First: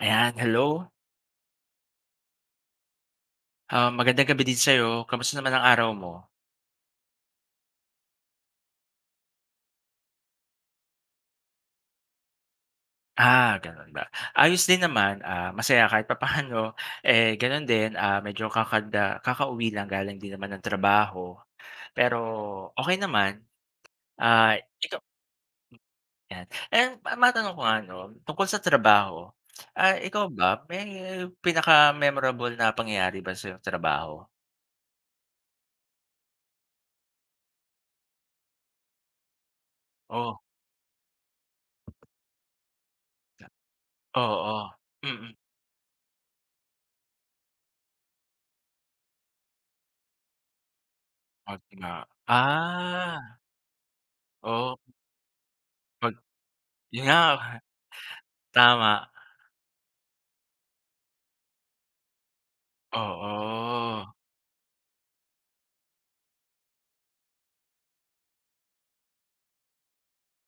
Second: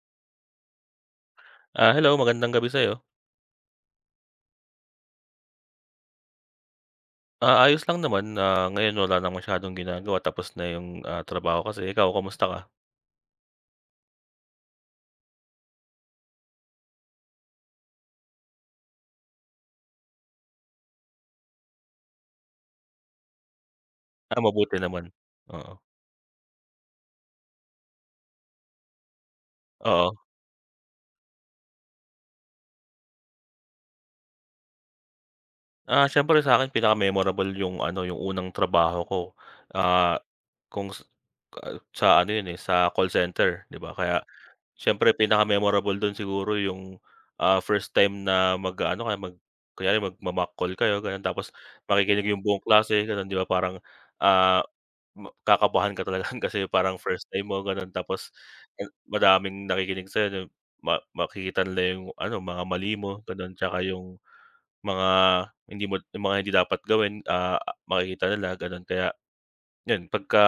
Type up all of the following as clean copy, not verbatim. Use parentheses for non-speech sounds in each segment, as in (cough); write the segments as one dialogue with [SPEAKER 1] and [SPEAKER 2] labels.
[SPEAKER 1] Ayan, hello.
[SPEAKER 2] Hello, magandang gabi sa'yo.
[SPEAKER 1] Ah, magandang gabi din sa'yo. Kamusta naman ang araw mo?
[SPEAKER 2] Ayos lang naman, ngayon wala na masyadong ginagawa, tapos na yung, trabaho kasi. Ikaw, kamusta ka?
[SPEAKER 1] Ah, gano'n ba. Ayos din naman, masaya kahit papaano. Eh, gano'n din, medyo kakauwi lang galing din naman ng trabaho. Pero okay naman. Ah,
[SPEAKER 2] Mabuti
[SPEAKER 1] ikaw
[SPEAKER 2] naman, oo.
[SPEAKER 1] yan. Eh, matanong ko nga 'no, tungkol sa trabaho,
[SPEAKER 2] Oo,
[SPEAKER 1] ikaw ba may pinaka-memorable na pangyayari ba sa iyong trabaho?
[SPEAKER 2] syempre sa akin pinaka-memorable yung ano, yung unang trabaho ko, ah,
[SPEAKER 1] Oh,
[SPEAKER 2] kung s sa ano yun, eh, sa call center, 'di ba? Kaya
[SPEAKER 1] oo.
[SPEAKER 2] siyempre
[SPEAKER 1] Mm.
[SPEAKER 2] pinaka-memorable dun siguro yung, first time na mag-aano ka, kunyari magma-mock call kayo gano'n, tapos
[SPEAKER 1] 'Pag na
[SPEAKER 2] makikinig yung buong klase gano'n, 'di
[SPEAKER 1] ah,
[SPEAKER 2] ba? Parang, ah
[SPEAKER 1] oo.
[SPEAKER 2] Ma kakabahan ka
[SPEAKER 1] 'Pag
[SPEAKER 2] talaga (laughs) kasi parang
[SPEAKER 1] Yun nga,
[SPEAKER 2] first time mo gano'n, tapos
[SPEAKER 1] tama.
[SPEAKER 2] madaming nakikinig sa'yo na makikita nila yung ano, mga mali mo gano'n, tsaka
[SPEAKER 1] Oo,
[SPEAKER 2] yung mga hindi dapat gawin, makikita nila gano'n. Kaya yun, pagka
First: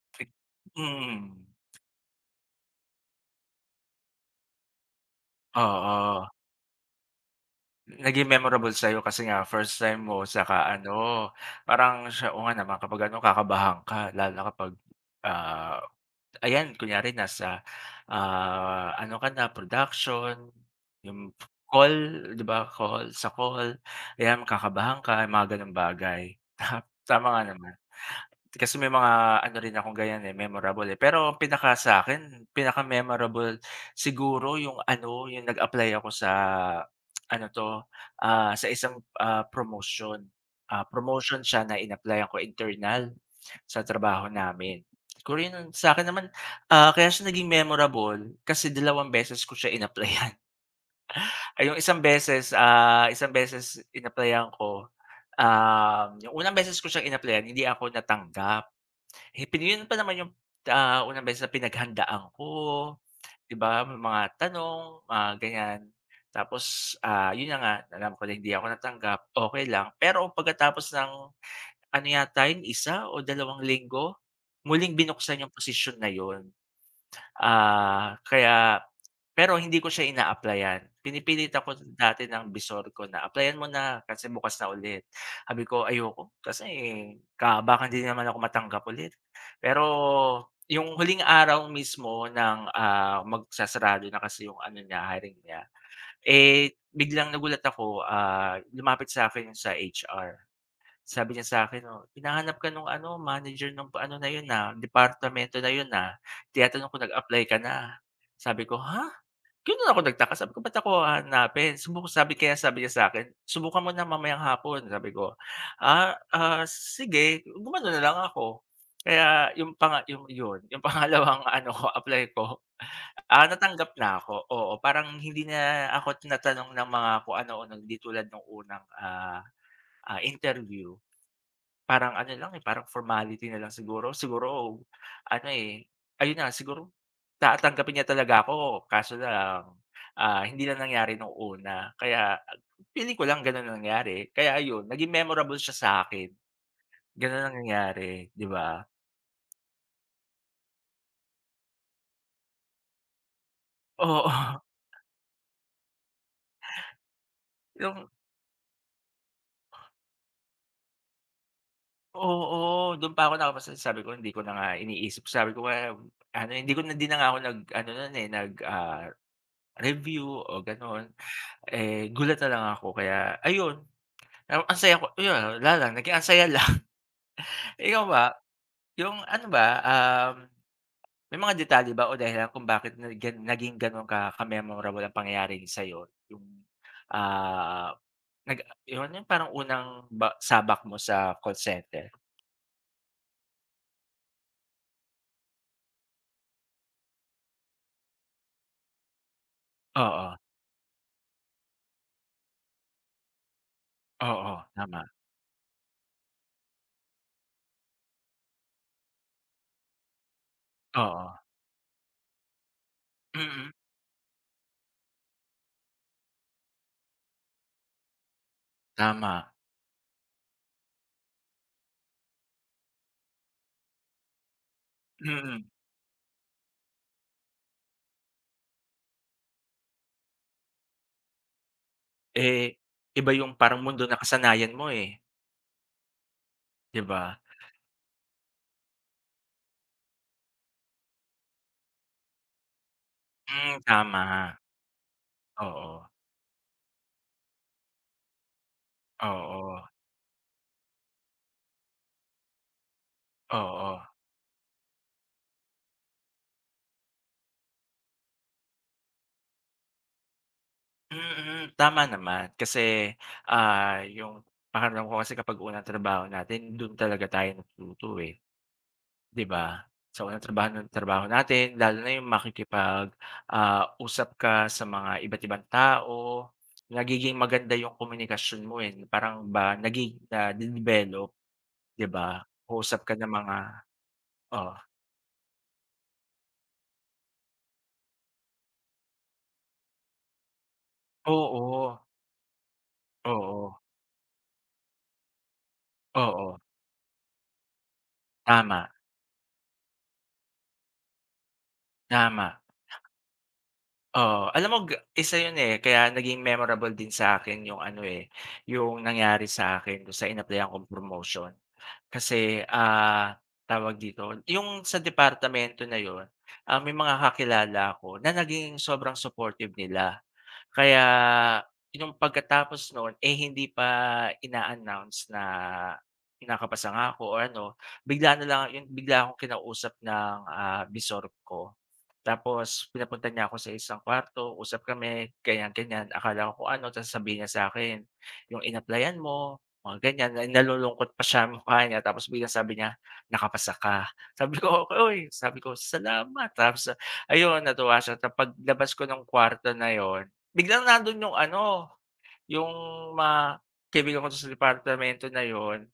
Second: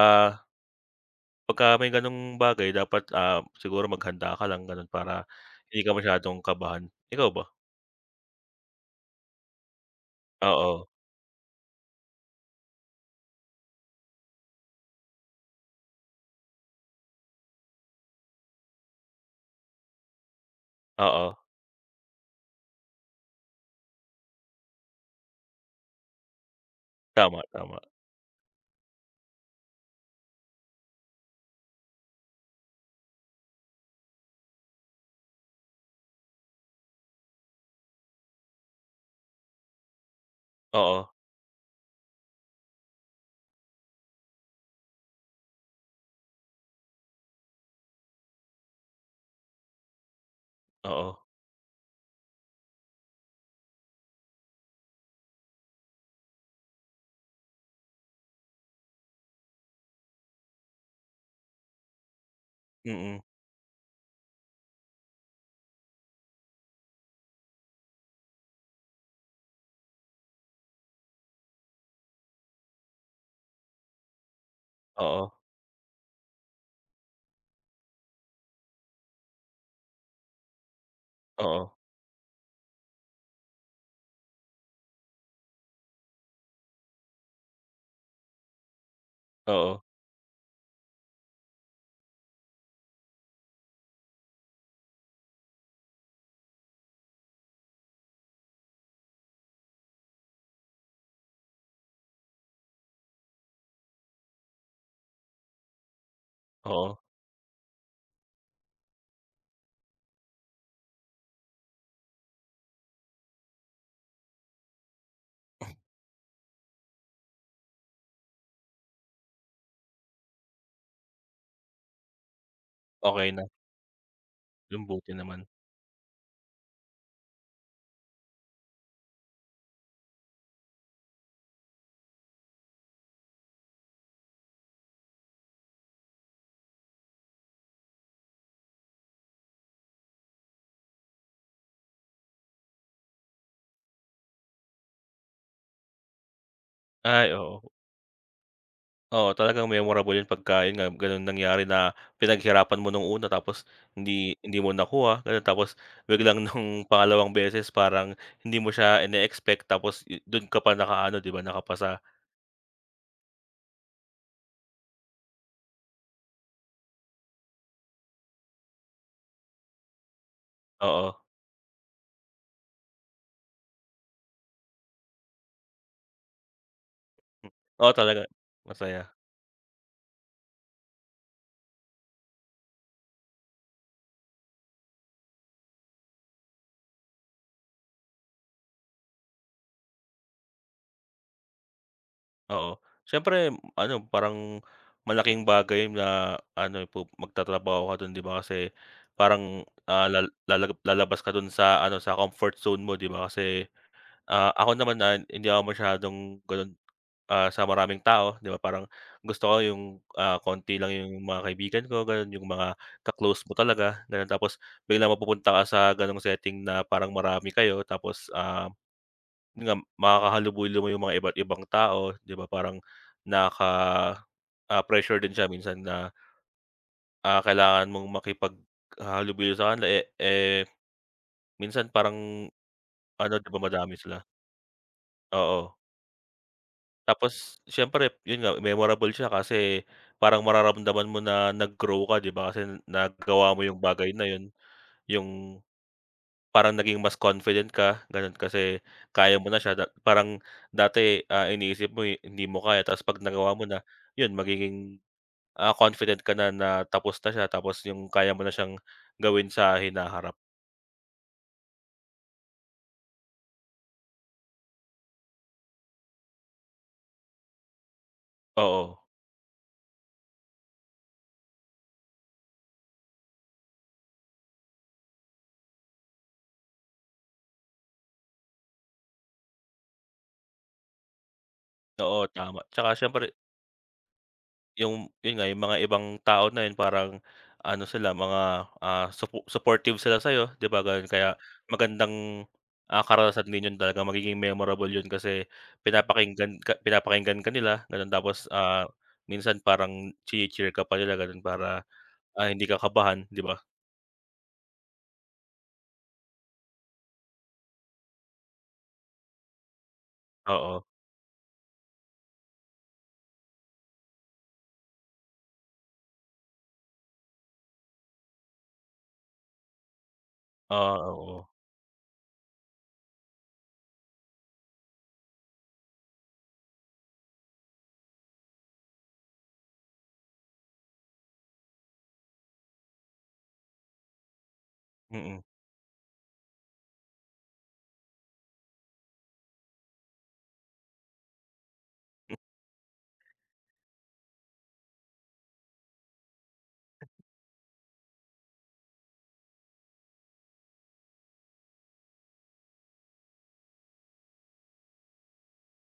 [SPEAKER 1] mm,
[SPEAKER 2] pagka may gano'ng bagay, dapat, siguro maghanda ka lang gano'n para hindi ka
[SPEAKER 1] oo.
[SPEAKER 2] masyadong kabahan. Ikaw ba?
[SPEAKER 1] Naging memorable sa'yo kasi nga first time mo saka
[SPEAKER 2] Oo,
[SPEAKER 1] ano, parang siya oo nga naman kapag ano, kakabahan ka lalo na kapag, ah, ayan kunyari nasa, ano ka na production,
[SPEAKER 2] oo,
[SPEAKER 1] yung call, 'di ba, call sa call, ayan kakabahan ka mga gano'ng bagay. (laughs) Tama
[SPEAKER 2] tama,
[SPEAKER 1] nga naman.
[SPEAKER 2] tama.
[SPEAKER 1] Kasi may mga ano rin akong ganyan, eh, memorable, eh. Pero ang pinaka sa'kin, pinaka-memorable siguro yung ano, yung nag-apply ako sa ano 'to, sa isang, promotion. Ah,
[SPEAKER 2] Oo,
[SPEAKER 1] promotion siya na in-applyan ko, internal sa trabaho namin. Siguro yun sa akin naman, kaya siya naging memorable kasi dalawang beses ko siya in-applyan.
[SPEAKER 2] oo,
[SPEAKER 1] (laughs) Ay, yung isang beses, ah, isang beses in-applyan ko, yung unang beses ko siyang in-applyan hindi ako natanggap. Eh, yun pa naman yung, unang beses na pinaghandaan ko,
[SPEAKER 2] mm,
[SPEAKER 1] 'di ba, may mga tanong, ganyan. Tapos, yun na nga, alam ko na hindi ako natanggap, okey lang. Pero pagkatapos ng ano yata yun, 1 o dalawang linggo, muling
[SPEAKER 2] oo,
[SPEAKER 1] binuksan yung posisyon na yun. Ah, kaya pero hindi ko siya ina-applyan. Pinipilit
[SPEAKER 2] oo,
[SPEAKER 1] ako dati ng visor ko na, "Applyan mo na kasi bukas na ulit." Sabi ko, "Ayoko kasi baka hindi naman ako matanggap ulit."
[SPEAKER 2] oo,
[SPEAKER 1] Pero yung huling araw mismo ng, magsasarado na kasi yung ano niya, hiring niya, eh, biglang nagulat ako, lumapit sa'kin yung sa HR. Sabi niya sa'kin, "Oh, hinahanap ka nung ano, manager nung ano na yun, departamento na yun, Tinatanong
[SPEAKER 2] oo,
[SPEAKER 1] kung nag-apply ka na." Sabi ko, "Ha?" Gano'n ako nagtaka, sabi ko, "Ba't ako hahanapin? Subukan," sabi, kaya sabi niya sa'kin, "Subukan mo na mamayang hapon." Sabi ko, "Ah, sige." Gumano na lang ako. Kaya yung yung yun, yung (laughs) pangalawang ano ko, apply ko,
[SPEAKER 2] okey na,
[SPEAKER 1] natanggap na ako, oo.
[SPEAKER 2] yung buti
[SPEAKER 1] Parang
[SPEAKER 2] naman.
[SPEAKER 1] hindi na ako tinatanong ng mga kung ano-ano, hindi tulad nung unang, interview. Parang ano lang, eh, parang formality na lang siguro. Siguro ano, eh, ayun na siguro tatanggapin niya talaga ako kaso lang, hindi lang nangyari nung una. Kaya feeling ko lang gano'n ang nangyari. Kaya ayun, naging memorable siya sa'kin.
[SPEAKER 2] Ay,
[SPEAKER 1] Gano'n ang
[SPEAKER 2] oo.
[SPEAKER 1] nangyari, 'di ba?
[SPEAKER 2] Oo, talagang memorable 'yun, pagka 'yun nga, gano'n nangyari, na pinaghirapan mo nung una, tapos
[SPEAKER 1] Oo,
[SPEAKER 2] hindi hindi mo nakuha, gano'n. Tapos biglang (laughs) nung pangalawang beses,
[SPEAKER 1] (laughs) yung
[SPEAKER 2] parang hindi mo siya ine-expect, tapos do'n ka pa nakaano, 'di ba, nakapasa.
[SPEAKER 1] oo, do'n pa ako nakapasa, sabi ko hindi ko na nga iniisip. Sabi ko nga ano, hindi ko na 'di na nga ako nag-ano no'n, eh, review o gano'n.
[SPEAKER 2] Oo.
[SPEAKER 1] Eh, gulat na lang ako kaya ayun. Um, ang saya ko yun, wala lang, naging ang saya lang.
[SPEAKER 2] M
[SPEAKER 1] (laughs)
[SPEAKER 2] Oo,
[SPEAKER 1] Ikaw
[SPEAKER 2] talaga.
[SPEAKER 1] ba,
[SPEAKER 2] Masaya,
[SPEAKER 1] yung ano ba, may mga detalye ba o dahilan kung bakit na gan naging gano'n ka-memorable ang pangyayari sa'yo? Yung, ah, nag yun yung parang unang ba sabak mo sa call center?
[SPEAKER 2] oo. Siyempre, ano, parang malaking bagay na ano, magtatrabaho ka do'n, 'di ba, kasi parang,
[SPEAKER 1] Oo,
[SPEAKER 2] lalabas ka do'n sa ano, sa comfort zone mo, 'di ba, kasi
[SPEAKER 1] oo,
[SPEAKER 2] ako naman,
[SPEAKER 1] tama.
[SPEAKER 2] hindi ako masyadong gano'n, sa maraming tao, 'di ba, parang gusto ko yung, konti lang yung
[SPEAKER 1] Oo,
[SPEAKER 2] mga kaibigan ko, gano'n, yung mga ka-close mo
[SPEAKER 1] mm,
[SPEAKER 2] talaga, gano'n. Tapos biglang mapupunta ka sa gano'ng setting na parang marami kayo, tapos,
[SPEAKER 1] tama,
[SPEAKER 2] yun nga, makakahalubilo mo yung mga iba't ibang tao, 'di ba, parang nakaka, pressure din siya
[SPEAKER 1] mm.
[SPEAKER 2] minsan na, kailangan mong makipaghalubilo sa kanila, eh, minsan parang
[SPEAKER 1] Eh, iba
[SPEAKER 2] ano, 'di
[SPEAKER 1] yung
[SPEAKER 2] ba,
[SPEAKER 1] parang
[SPEAKER 2] madami
[SPEAKER 1] mundo na
[SPEAKER 2] sila,
[SPEAKER 1] kasanayan mo, eh,
[SPEAKER 2] oo.
[SPEAKER 1] 'di ba?
[SPEAKER 2] Tapos siyempre yun nga, memorable siya kasi parang mararamdaman mo na nag-grow ka, 'di ba, kasi nagawa mo
[SPEAKER 1] Hmm,
[SPEAKER 2] yung bagay
[SPEAKER 1] tama.
[SPEAKER 2] na yun, yung
[SPEAKER 1] Oo,
[SPEAKER 2] parang naging mas confident ka ganun, kasi kaya mo na
[SPEAKER 1] oo,
[SPEAKER 2] siya, parang dati, iniisip mo, eh, hindi mo kaya, tapos 'pag nagawa mo na
[SPEAKER 1] oo.
[SPEAKER 2] yun, magiging, confident ka na, na tapos na siya, tapos yung kaya mo na siyang gawin sa hinaharap.
[SPEAKER 1] Mm, tama naman kasi, ah, yung pakiramdam ko kasi kapag unang trabaho natin dun talaga tayo natututo, eh,
[SPEAKER 2] Oo,
[SPEAKER 1] 'di ba? Sa unang trabaho ng trabaho natin lalo na yung makikipag, usap ka sa mga iba't ibang tao, nagiging maganda yung komunikasyon mo, eh, parang ba nade-develop, 'di
[SPEAKER 2] oo,
[SPEAKER 1] ba?
[SPEAKER 2] tama. Tsaka
[SPEAKER 1] Usap ka ng
[SPEAKER 2] siyempre,
[SPEAKER 1] mga, oh,
[SPEAKER 2] Yun nga, yung mga ibang tao na yun parang ano sila, mga, supportive sila sa'yo, 'di ba, ganon. Kaya
[SPEAKER 1] oo,
[SPEAKER 2] magandang, karanasan din
[SPEAKER 1] oo,
[SPEAKER 2] yun, talaga magiging memorable yun, kasi
[SPEAKER 1] oo,
[SPEAKER 2] pinapakinggan ka, pinapakinggan ka nila ganon, tapos,
[SPEAKER 1] tama,
[SPEAKER 2] minsan parang chini-cheer ka pa nila ganun, para,
[SPEAKER 1] tama.
[SPEAKER 2] hindi ka kabahan, 'di ba?
[SPEAKER 1] Oo, alam mo isa 'yun, eh, kaya naging memorable din sa'kin yung ano, eh, yung nangyari sa'kin do'n sa in-applyan
[SPEAKER 2] Oo,
[SPEAKER 1] kong promotion. Kasi, tawag dito, yung sa departamento na 'yun, may mga kakilala ako na naging sobrang supportive nila. Kaya
[SPEAKER 2] oo,
[SPEAKER 1] yung pagkatapos noon, eh, hindi pa ina-announce, na kinakabasa nga ako or ano, bigla na lang bigla akong kinausap ng, bisor ko. Tapos pinapunta niya ako sa isang kwarto, usap kami
[SPEAKER 2] mm,
[SPEAKER 1] ganyan-ganyan. Akala ko kung ano, tapos sabihin niya sa akin, "Yung inaplayan mo," mga ganyan. Na nalulungkot pa siya, yung mukha niya, tapos bigla sabi niya, "Nakapasa ka." Sabi ko, "Uy," sabi ko, "Salamat." Tapos ayun, natuwa siya. Tapos paglabas ko ng kwarto na yon, biglang nando'n yung ano, yung mga kaibigan ko do'n sa departamento na 'yun,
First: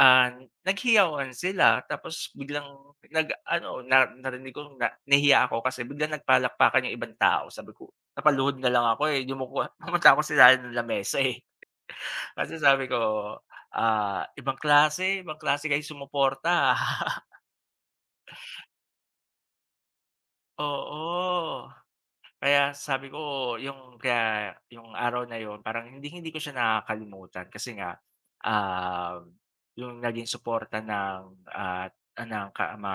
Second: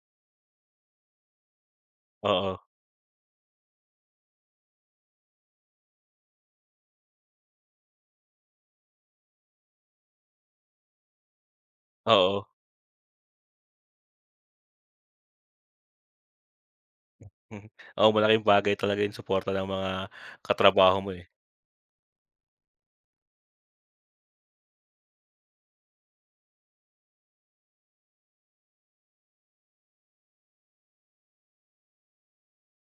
[SPEAKER 1] ah, naghiyawan sila tapos
[SPEAKER 2] oo,
[SPEAKER 1] biglang nag-ano, na narinig ko, na nahiya ako kasi biglang nagpalakpakan yung ibang tao. Sabi ko, napaluhod na lang ako, eh, yumuko, (laughs) pumunta ako sa ilalim ng lamesa, eh.
[SPEAKER 2] oo,
[SPEAKER 1] Kasi sabi ko, ibang klase kayo sumuporta, ah." (laughs)
[SPEAKER 2] (laughs) mhm. Oo, malaking bagay talaga yung suporta ng mga katrabaho mo, eh,
[SPEAKER 1] Oo. Kaya sabi ko, yung kaya yung araw na yun parang hindi hindi ko siya nakakalimutan kasi nga, um, yung naging suporta ng, ah, ng ka ma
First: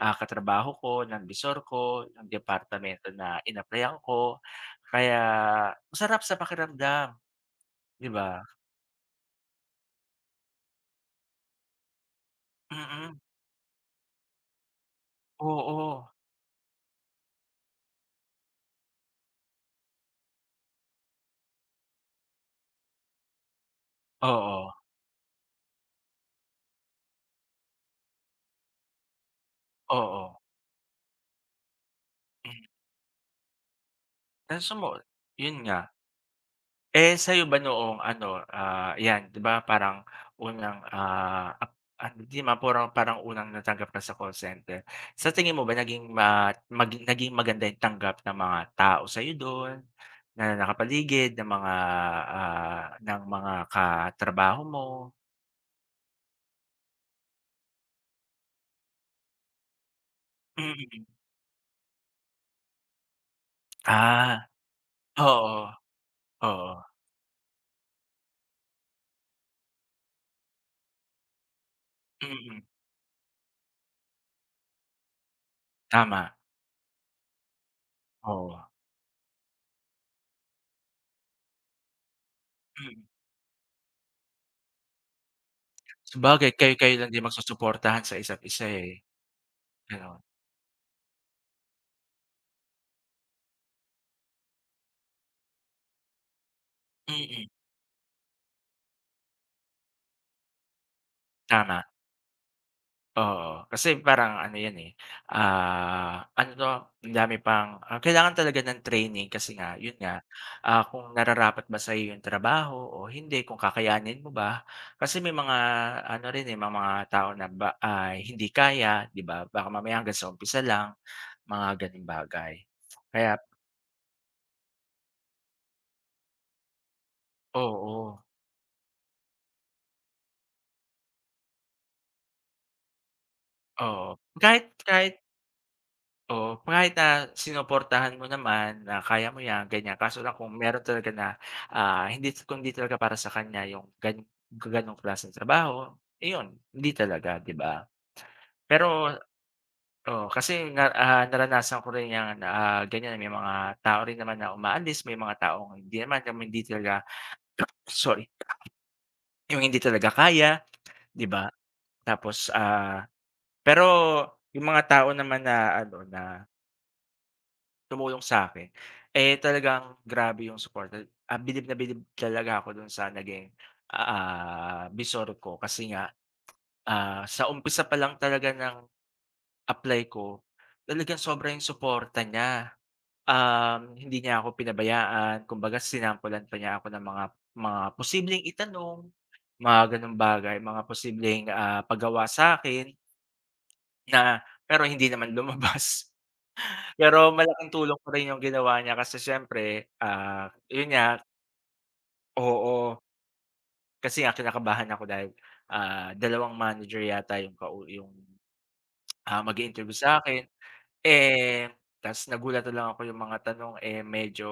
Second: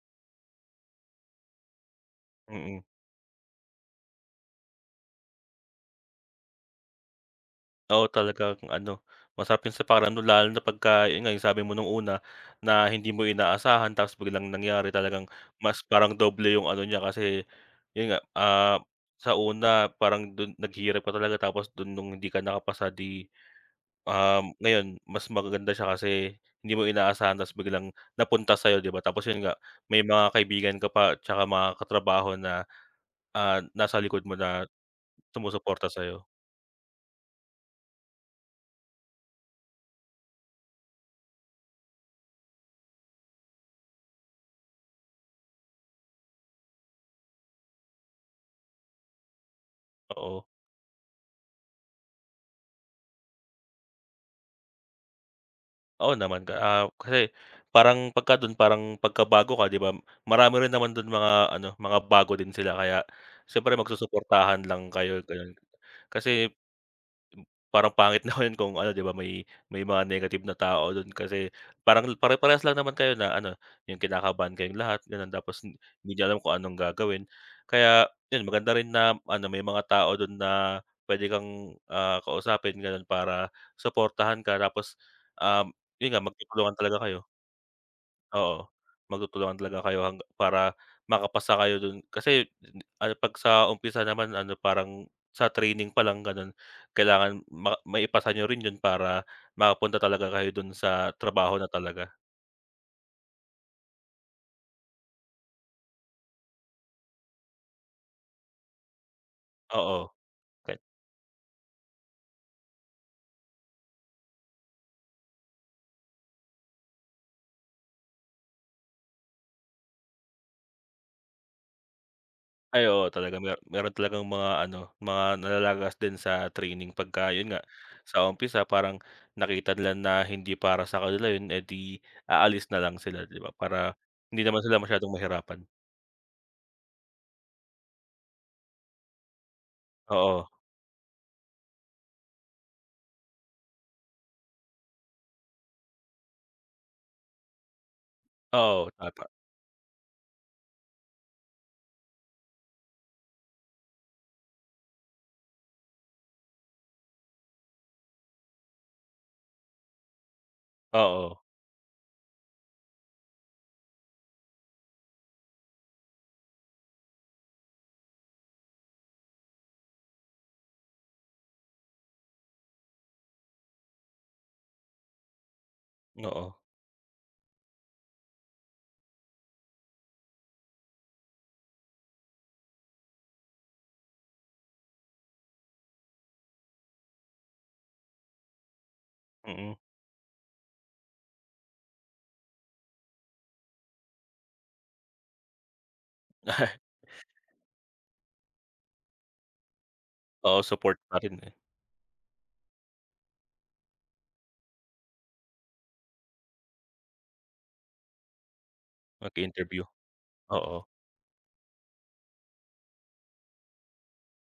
[SPEAKER 1] ah, katrabaho ko, ng bisor ko, ng
[SPEAKER 2] mm.
[SPEAKER 1] departamento na in-applyan ko, kaya masarap sa pakiramdam,
[SPEAKER 2] Oo,
[SPEAKER 1] 'di ba?
[SPEAKER 2] talagang ano, masarap yun sa pakiramdam, lalo na pagka yun nga, yung sabi mo nung una, na hindi
[SPEAKER 1] Mm.
[SPEAKER 2] mo inaasahan, tapos biglang nangyari, talagang mas
[SPEAKER 1] Oo,
[SPEAKER 2] parang doble yung ano niya, kasi yun nga, sa una parang dun naghirap ka talaga, tapos dun nung hindi ka nakapasa,
[SPEAKER 1] oo, oo,
[SPEAKER 2] ngayon mas magaganda siya, kasi hindi mo inaasahan, tapos biglang napunta sa'yo, 'di ba? Tapos yun nga, may
[SPEAKER 1] oo.
[SPEAKER 2] mga kaibigan ka pa, tsaka mga katrabaho
[SPEAKER 1] Hmm,
[SPEAKER 2] na, nasa likod mo na
[SPEAKER 1] kaso mo yun nga.
[SPEAKER 2] sumusuporta sa'yo,
[SPEAKER 1] Eh, sa'yo ba noong ano, 'yan, 'di ba parang unang, ah, ap ah, 'di ma parang parang unang natanggap ka sa call center. Sa tingin mo ba naging maganda yung tanggap ng mga tao sa'yo do'n,
[SPEAKER 2] oo.
[SPEAKER 1] na nakapaligid, ng mga katrabaho mo?
[SPEAKER 2] Oo naman, kasi parang pagka dun, parang pagkabago ka, 'di ba, marami rin naman
[SPEAKER 1] Mm.
[SPEAKER 2] dun mga ano, mga bago din sila, kaya siyempre
[SPEAKER 1] Ah,
[SPEAKER 2] magsusuportahan lang kayo, gano'n.
[SPEAKER 1] oo,
[SPEAKER 2] Kasi
[SPEAKER 1] oo.
[SPEAKER 2] parang pangit (laughs) na naman kung ano, 'di ba, may mga negative na tao dun, kasi parang
[SPEAKER 1] Mm,
[SPEAKER 2] pare-parehas lang naman kayo na ano, yung kinakabahan kayong lahat gano'n, tapos hindi niyo
[SPEAKER 1] tama,
[SPEAKER 2] alam kung anong gagawin. Kaya yun,
[SPEAKER 1] oo.
[SPEAKER 2] maganda rin na ano, may mga tao dun na pwede kang, kausapin
[SPEAKER 1] Mm.
[SPEAKER 2] gano'n para suportahan ka, tapos, um, yun nga,
[SPEAKER 1] Sabagay
[SPEAKER 2] magtutulungan
[SPEAKER 1] kayo-kayo
[SPEAKER 2] talaga
[SPEAKER 1] lang din
[SPEAKER 2] kayo.
[SPEAKER 1] magsusuportahan sa isa't
[SPEAKER 2] Oo,
[SPEAKER 1] isa, eh,
[SPEAKER 2] magtutulungan talaga kayo,
[SPEAKER 1] gano'n.
[SPEAKER 2] para makapasa kayo dun. Kasi ano, 'pag sa umpisa naman ano, parang sa training pa lang gano'n, kailangan
[SPEAKER 1] Mm,
[SPEAKER 2] maipasa niyo rin yun para makapunta talaga kayo dun sa trabaho na
[SPEAKER 1] tama.
[SPEAKER 2] talaga.
[SPEAKER 1] Oo, kasi parang ano 'yan, eh, ano 'to, ang dami pang kailangan talaga ng training kasi nga, yun
[SPEAKER 2] Oo,
[SPEAKER 1] nga,
[SPEAKER 2] kay
[SPEAKER 1] kung nararapat ba sa'yo yung trabaho o hindi, kung kakayanin mo ba. Kasi may mga ano rin, eh, mga tao na ba, hindi kaya, 'di ba? Baka mamaya hanggang sa umpisa lang, mga gano'ng bagay.
[SPEAKER 2] ay oo,
[SPEAKER 1] Kaya
[SPEAKER 2] talaga, meron talagang mga ano, mga nalalagas din sa training pagka yun nga,
[SPEAKER 1] oo,
[SPEAKER 2] sa umpisa parang nakita nila na hindi para sa kanila yun, eh, di aalis na lang sila, 'di ba? Para
[SPEAKER 1] oo.
[SPEAKER 2] hindi naman
[SPEAKER 1] Kahit
[SPEAKER 2] sila
[SPEAKER 1] Kahit
[SPEAKER 2] masyadong mahirapan.
[SPEAKER 1] oo, kahit na sinuportahan mo naman na kaya mo 'yan, ganyan. Kaso lang
[SPEAKER 2] Oo,
[SPEAKER 1] kung meron talaga na, hindi, kung hindi talaga para sa kanya yung gano'ng klaseng trabaho, iyon, hindi talaga, 'di ba?
[SPEAKER 2] oo,
[SPEAKER 1] Pero oo, kasi nga, naranasan ko rin yung, ganyan. May mga tao rin naman na umaalis, may mga taong hindi naman, yung hindi talaga, sorry, yung hindi talaga kaya, 'di
[SPEAKER 2] oo,
[SPEAKER 1] ba? Tapos, pero yung mga tao naman na ano, na tumulong sa'kin. Eh, talagang grabe yung suporta, bilib na bilib talaga ako dun sa naging, visor ko kasi nga,
[SPEAKER 2] oo,
[SPEAKER 1] sa umpisa pa lang talaga ng apply ko, talagang sobra yung suporta niya. Um, hindi niya ako pinabayaan, kumbaga sinampulan pa niya ako ng mga posibleng itanong,
[SPEAKER 2] mm.
[SPEAKER 1] mga gano'ng bagay, mga posibleng, pagawa sa'kin, na pero hindi naman lumabas.
[SPEAKER 2] (laughs)
[SPEAKER 1] Pero malaking tulong pa rin yung ginawa niya kasi siyempre,
[SPEAKER 2] Oo,
[SPEAKER 1] yun
[SPEAKER 2] support pa
[SPEAKER 1] nga.
[SPEAKER 2] rin, eh,
[SPEAKER 1] Oo, kasi nga kinakabahan ako dahil, dalawang manager yata yung yung, mag
[SPEAKER 2] mag-interview,
[SPEAKER 1] interview sa akin.
[SPEAKER 2] oo,
[SPEAKER 1] Eh, ta's nagulat na lang ako yung mga tanong, eh, medyo.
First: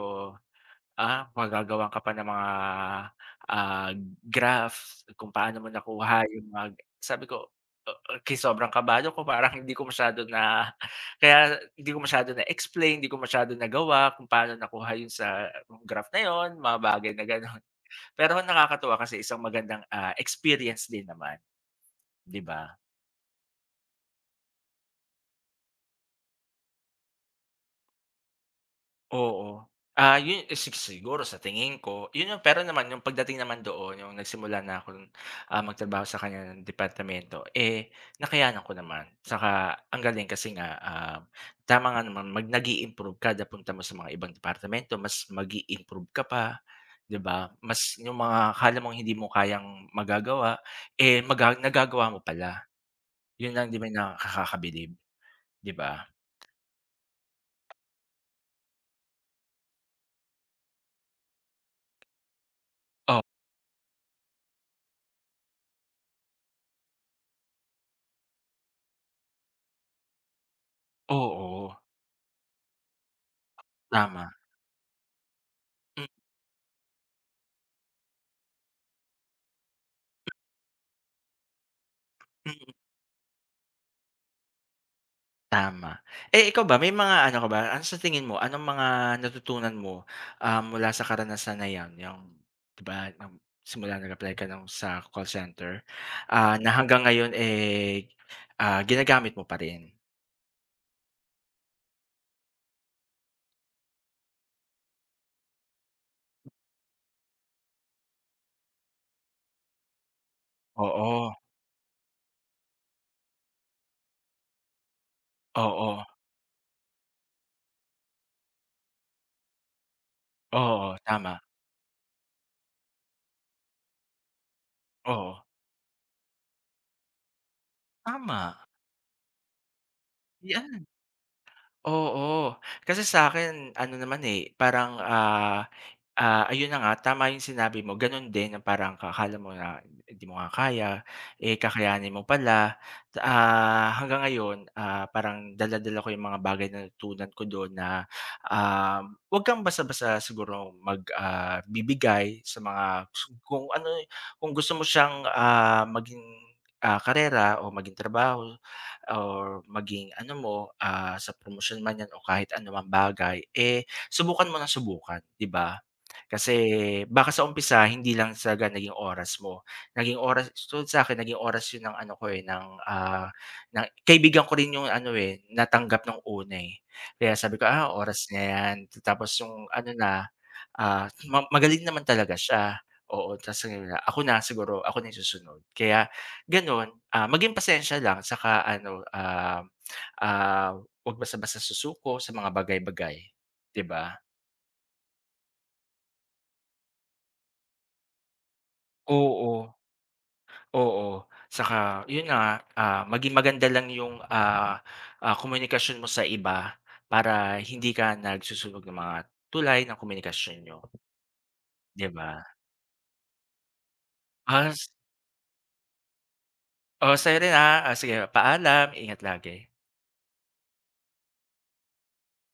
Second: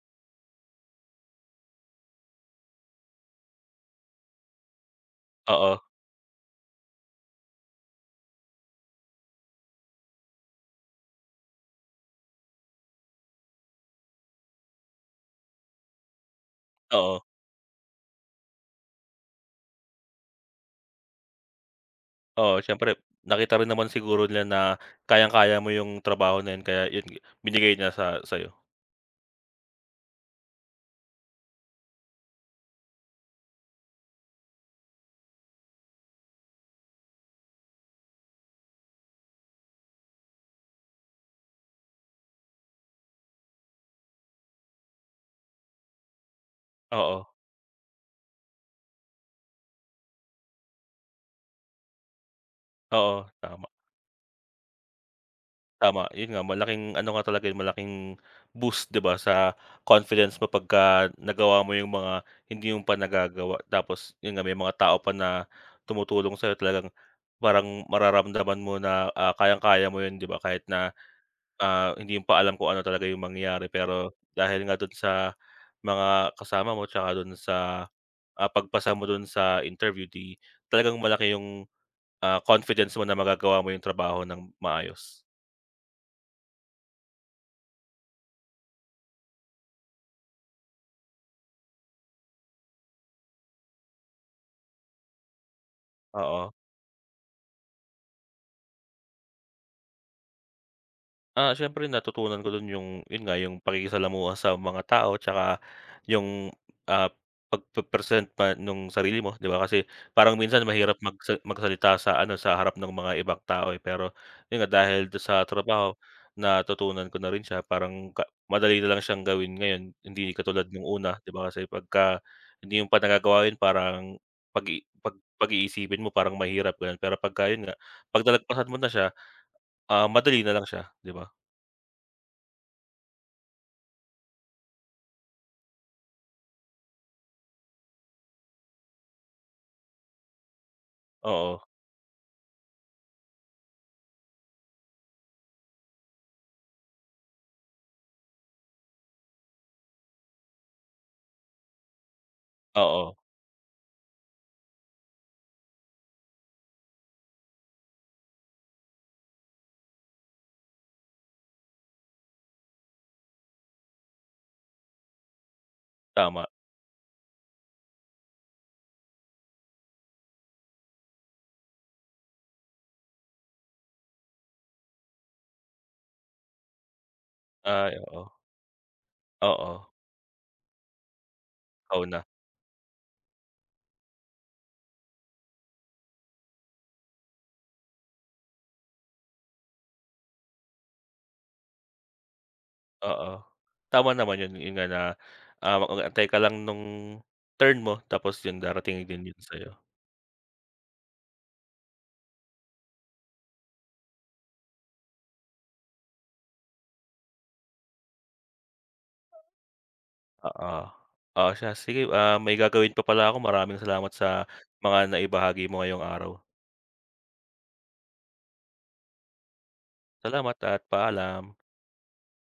[SPEAKER 1] Ah, magagawan ka pa ng mga, ah, graph kung paano mo
[SPEAKER 2] oo,
[SPEAKER 1] nakuha yung mga, sabi ko, o okey, sobrang kabado ko parang hindi ko masyado na kaya, hindi ko masyado na-explain, hindi ko masyado nagawa kung paano nakuha yun sa graph na yun, mga bagay
[SPEAKER 2] oo,
[SPEAKER 1] na gano'n. Pero nakakatuwa kasi isang magandang, experience din naman, 'di
[SPEAKER 2] oo,
[SPEAKER 1] ba?
[SPEAKER 2] siyempre nakita rin naman siguro nila na kayang-kaya mo yung trabaho na yun, kaya yun binigay niya sa'yo.
[SPEAKER 1] Oo. Ah, yun siguro sa tingin ko, yun yung pero naman yung pagdating naman doon, yung nagsimula na ako, magtrabaho sa kanya ng departamento, eh, nakayanan ko naman. Tsaka ang galing kasi nga, tama nga naman, nag-i-improve kada punta mo sa mga ibang departamento, mas mag improve ka pa, 'di
[SPEAKER 2] Oo,
[SPEAKER 1] ba? Mas yung mga akala mong hindi mo kayang magagawa, eh, nagagawa mo pala.
[SPEAKER 2] oo,
[SPEAKER 1] Yun lang
[SPEAKER 2] tama,
[SPEAKER 1] din may nakakabilib, 'di ba?
[SPEAKER 2] tama, yun nga, malaking ano nga talaga yun, malaking boost, 'di ba, sa confidence mo pagka nagawa mo yung mga hindi mo pa
[SPEAKER 1] Oh,
[SPEAKER 2] nagagawa, tapos yun nga, may mga tao pa na tumutulong sa'yo, talagang parang mararamdaman mo na, kayang-kaya mo yun, 'di ba, kahit na
[SPEAKER 1] oo,
[SPEAKER 2] Hindi mo pa alam kung ano talaga yung mangyayari, pero
[SPEAKER 1] tama.
[SPEAKER 2] dahil nga dun sa
[SPEAKER 1] Mm.
[SPEAKER 2] mga kasama mo, tsaka dun sa, pagpasa mo dun sa interview, 'di, talagang malaki yung,
[SPEAKER 1] Mm.
[SPEAKER 2] confidence mo na magagawa mo yung trabaho ng maayos.
[SPEAKER 1] Tama. Eh, ikaw ba may mga ano ka ba, ano sa tingin mo, anong mga natutunan mo, mula sa karanasan na 'yan, yung 'di ba nung simula nag-apply ka ng sa call center,
[SPEAKER 2] Oo.
[SPEAKER 1] na hanggang ngayon, eh, ginagamit mo pa rin?
[SPEAKER 2] Siyempre natutunan ko dun yung yun nga, yung pakikisalamuha sa mga tao, tsaka yung, ah, pagpe-present pa nung sarili mo, 'di ba? Kasi parang minsan mahirap
[SPEAKER 1] Oo,
[SPEAKER 2] magsalita sa ano, sa harap ng mga ibang tao, eh. Pero yun nga, dahil dun sa trabaho
[SPEAKER 1] oo,
[SPEAKER 2] natutunan ko na rin siya. Parang madali na lang siyang gawin ngayon, hindi katulad nung
[SPEAKER 1] oo,
[SPEAKER 2] una, 'di
[SPEAKER 1] tama.
[SPEAKER 2] ba? Kasi pagka hindi yung pa nagagawa yun, parang pag-i pag
[SPEAKER 1] Oo,
[SPEAKER 2] pag-iisipin mo parang mahirap, ganun. Pero pagka yun nga, 'pag
[SPEAKER 1] tama.
[SPEAKER 2] nalagpasan mo na siya, madali na lang siya, 'di ba?
[SPEAKER 1] Oo, kasi sa akin ano naman, eh, parang, ayun na nga tama yung sinabi mo gano'n din na parang akala mo na hindi mo nga kaya, eh,
[SPEAKER 2] Oo,
[SPEAKER 1] kakayanin mo pala. Hanggang ngayon, parang dala-dala ko yung mga bagay na natutunan ko doon na, 'wag kang basta-basta siguro magbibigay sa mga
[SPEAKER 2] oo,
[SPEAKER 1] kung ano, kung gusto mo siyang, maging, karera o maging trabaho or maging ano mo, sa promotion man 'yan o kahit anumang bagay, eh, subukan mo na subukan, 'di ba?
[SPEAKER 2] tama.
[SPEAKER 1] Kasi baka sa umpisa hindi lang talaga naging oras mo, naging oras, tulad sa akin, naging oras 'yun ng ano ko, eh, ng, ng kaibigan ko rin 'yung ano, eh, natanggap ng una, eh. Kaya sabi ko, "Ah,
[SPEAKER 2] Ay, oo,
[SPEAKER 1] oras na 'yan." Tapos 'yung
[SPEAKER 2] oo,
[SPEAKER 1] ano na, Ah, ma magaling
[SPEAKER 2] ikaw
[SPEAKER 1] naman
[SPEAKER 2] na,
[SPEAKER 1] talaga siya, oo. Tapos sabi nila, "Ako na siguro, ako na yung susunod." Kaya gano'n, maging pasensya lang tsaka ano, ah, 'wag basta-basta susuko sa mga bagay-bagay,
[SPEAKER 2] oo.
[SPEAKER 1] 'di
[SPEAKER 2] Tama
[SPEAKER 1] ba?
[SPEAKER 2] naman yun, yun nga na, mag-aantay ka lang nung turn mo, tapos yun darating din yun sa'yo,
[SPEAKER 1] Oo, oo. Tsaka 'yun na nga, maging maganda lang yung, komunikasyon mo sa iba para hindi ka nagsusunog ng mga tulay ng komunikasyon
[SPEAKER 2] oo.
[SPEAKER 1] niyo,
[SPEAKER 2] Oo, sige,
[SPEAKER 1] 'di ba?
[SPEAKER 2] may gagawin pa pala ako. Maraming salamat sa
[SPEAKER 1] As
[SPEAKER 2] mga naibahagi mo ngayong araw.
[SPEAKER 1] Oo, sa'yo rin, Ah, sige paalam, ingat lagi.
[SPEAKER 2] Salamat at paalam.